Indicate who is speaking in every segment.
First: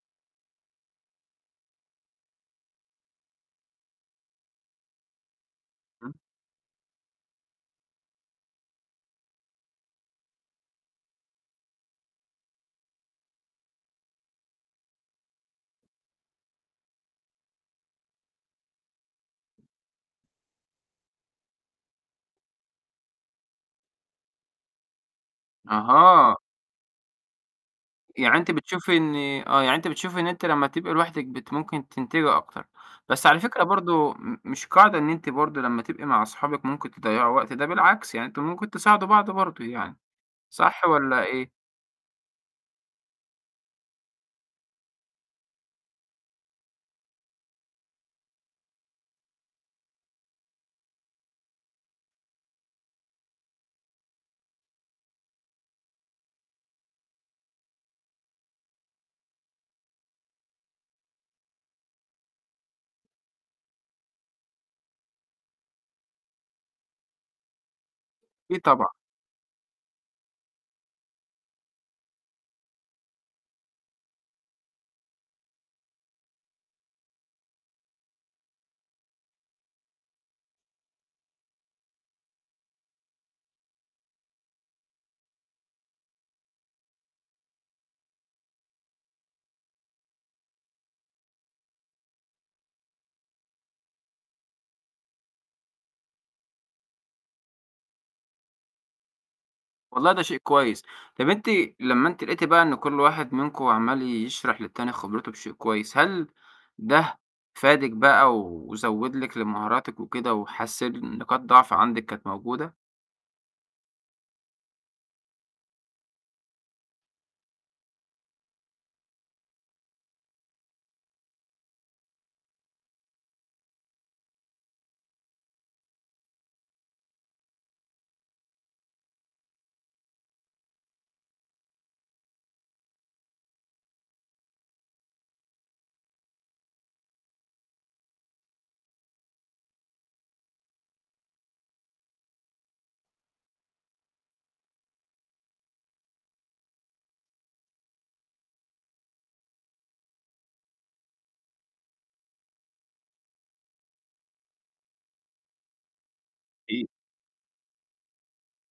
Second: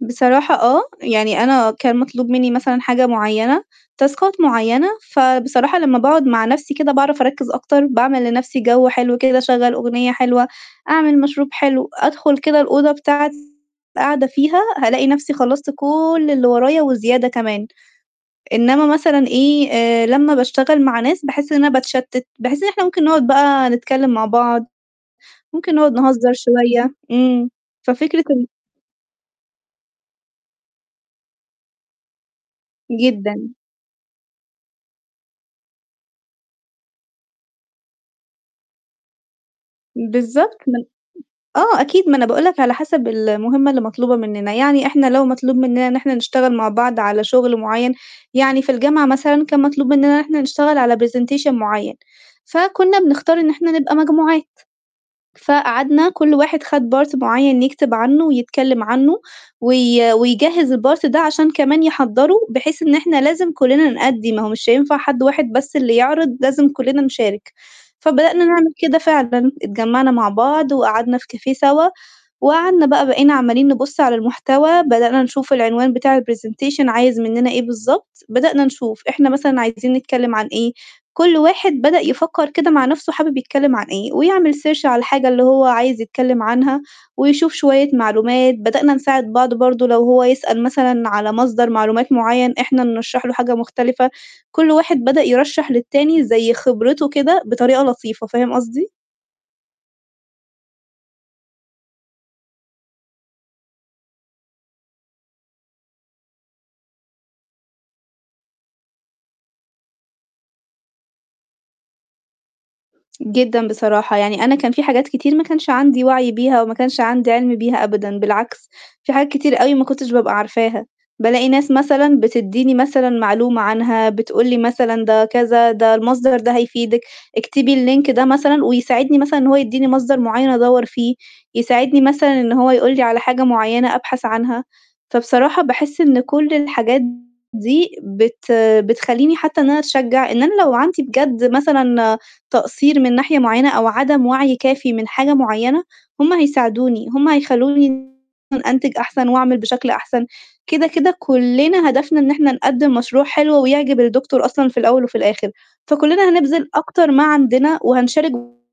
Speaker 1: بصراحة آه، يعني أنا كان مطلوب منّي مثلًا حاجة معيّنة، تاسكات معيّنة، فبصراحة لمّا
Speaker 2: إمم.
Speaker 1: باقعد مع نَفْسي كده باعرف أركّز أكتر، باعمل لنَفْسي جَو حلو كده، أشغّل أغنية حلوة، أعمل مشروب حلو، أدخل كده الأوضة بتاعتي قاعدة فيها هالاقي نَفْسي خلّصت كل اللي ورايا وزيادة كمان. إنّما مثلًا إيه، آآ لمّا باشتغل مع ناس، باحس إن أنا باتشتّت، باحس إن إحنا ممكن نقعد بقى نتكلِّم مع بعض، ممكن نقعد نهزّر
Speaker 2: أها.
Speaker 1: شوية، إمم. ففكرة
Speaker 2: يعني
Speaker 1: ال
Speaker 2: أنتِ بتشوفي إن آه، يعني أنتِ بتشوفي إن أنتِ لمّا تبقى لوحدِك بت ممكن تنتبهي أكتر، بس على
Speaker 1: جدًا.
Speaker 2: فكرة برضه م مش قاعدة إن أنتِ برضه لمّا تبقي مع أصحابِك ممكن تضيّعوا وقت، ده بالعكس يعني أنتم ممكن تساعدوا بعضه برضه يعني،
Speaker 1: بالضبط، من
Speaker 2: صح والّا إيه؟
Speaker 1: آه أكيد، ما أنا باقول لك على حَسَب المهمة اللي مطلوبة منّنا، يعني إحنا لو مطلوب منّنا إن إحنا نشتغل مع بعض على شُغل معيّن، يعني في الجامعة مثلًا كان مطلوب منّنا إن إحنا نشتغل على presentation معيّن، فكُنّا بنختار إن إحنا نبقى مجموعات. فقعدنا كل واحد خَد part معيّن يكتب عنّه ويتكلِّم عّنه وي ويجهّز الpart ده عشان كمان يحضّروا، بحيث إن إحنا لازم كُلّنا نؤدّي، ما هو مش هينفع حد واحد بس اللي يعرض لازم كُلّنا نشارك، فبدأنا
Speaker 2: إي
Speaker 1: نعمل
Speaker 2: طبعًا.
Speaker 1: كده فعلًا، اتجمّعنا مع بعض وقعدنا في كافيه سَوا وقعدنا بقى بقينا عمّالين نبُص على المحتوى، بدأنا نشوف العنوان بتاع الpresentation عايز منّنا إيه بالضبط. بدأنا نشوف إحنا مثلًا عايزين نتكلِّم عن إيه؟ كل واحد بدأ يفكّر كده مع نَفْسه حابب يتكلِّم عن إيه ويعمل search على الحاجة اللي هو عايز يتكلِّم عنها ويشوف شوية معلومات، بدأنا نساعد بعض برضه لو هو يسأل مثلًا على مصدر معلومات معيّن إحنا نرشّح له حاجة مختلفة، كل واحد بدأ يرشّح للتاني زي خبرته كده بطريقة لطيفة، فاهم قصدي؟
Speaker 2: والله ده شيء كويس. طَب أنتِ لمّا أنتِ لقيتِ بقى إن كل واحد منكم عَمّال يشرح للتاني خبرته بشيء كويس، هل ده فادِك بقى وزوّد لِك لمهاراتِك وكده وحسِّن نقاط ضعف عندكِ كانت موجودة؟
Speaker 1: جدًا بصراحة، يعني أنا كان في حاجات كتير ما كانش عندي وَعي بيها أو ما كانش عندي عِلْم بيها أبدًا، بالعكس في حاجات كتير أوي ما كنتش ببقى عارفاها، بالاقي ناس مثلًا بتدّيني مثلًا معلومة عنها، بتقولي مثلًا ده كذا، "ده المصدر ده هيفيدِك، اكتبي اللينك ده مثلًا،" ويساعدني مثلًا إن هو يدّيني مصدر معيّن أدوّر فيه، يساعدني مثلًا إن هو يقول لي على حاجة معيّنة أبحث عنها، فبصراحة باحس إن كل الحاجات دي بت بتخلّيني حتّى إن أنا أتشجّع إن أنا لو عندي بجد مثلًا تقصير من ناحية معيّنة أو عدم وَعي كافي من حاجة معيّنة، هم هيساعدوني، هم هيخلّوني أنتج أحسن وأعمل بشكل أحسن، كده، كده كُلّنا هدفنا إن إحنا نقدّم مشروع حلو ويعجب الدكتور أصلًا في الأول وفي الآخِر، فكُلّنا هنبذل
Speaker 2: اي
Speaker 1: أكتر ما عندنا وهنشارك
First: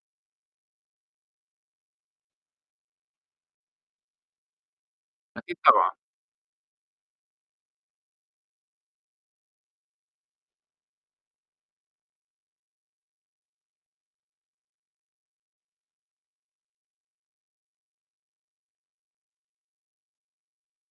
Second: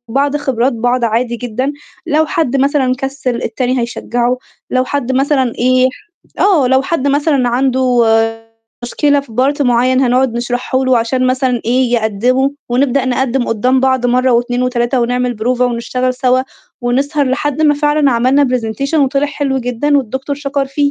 Speaker 1: بعض خبرات بعض عادي جدًا، لو حد مثلًا كسِّل التاني هيشجّعه، لو حد مثلًا
Speaker 2: أكيد
Speaker 1: إيه
Speaker 2: طبعًا.
Speaker 1: آه، لو حد مثلًا عنده مشكلة في part معيّن هنقعد نشرحه له عشان مثلًا إيه، يقدّموا ونبدأ نقدم قُدّام بعض مرّة و2 و3 ونعمل بروفة ونشتغل سَوا ونسهر لحد ما فعلًا عملنا presentation وطلع حلو جدًا والدكتور شَكَر فيه.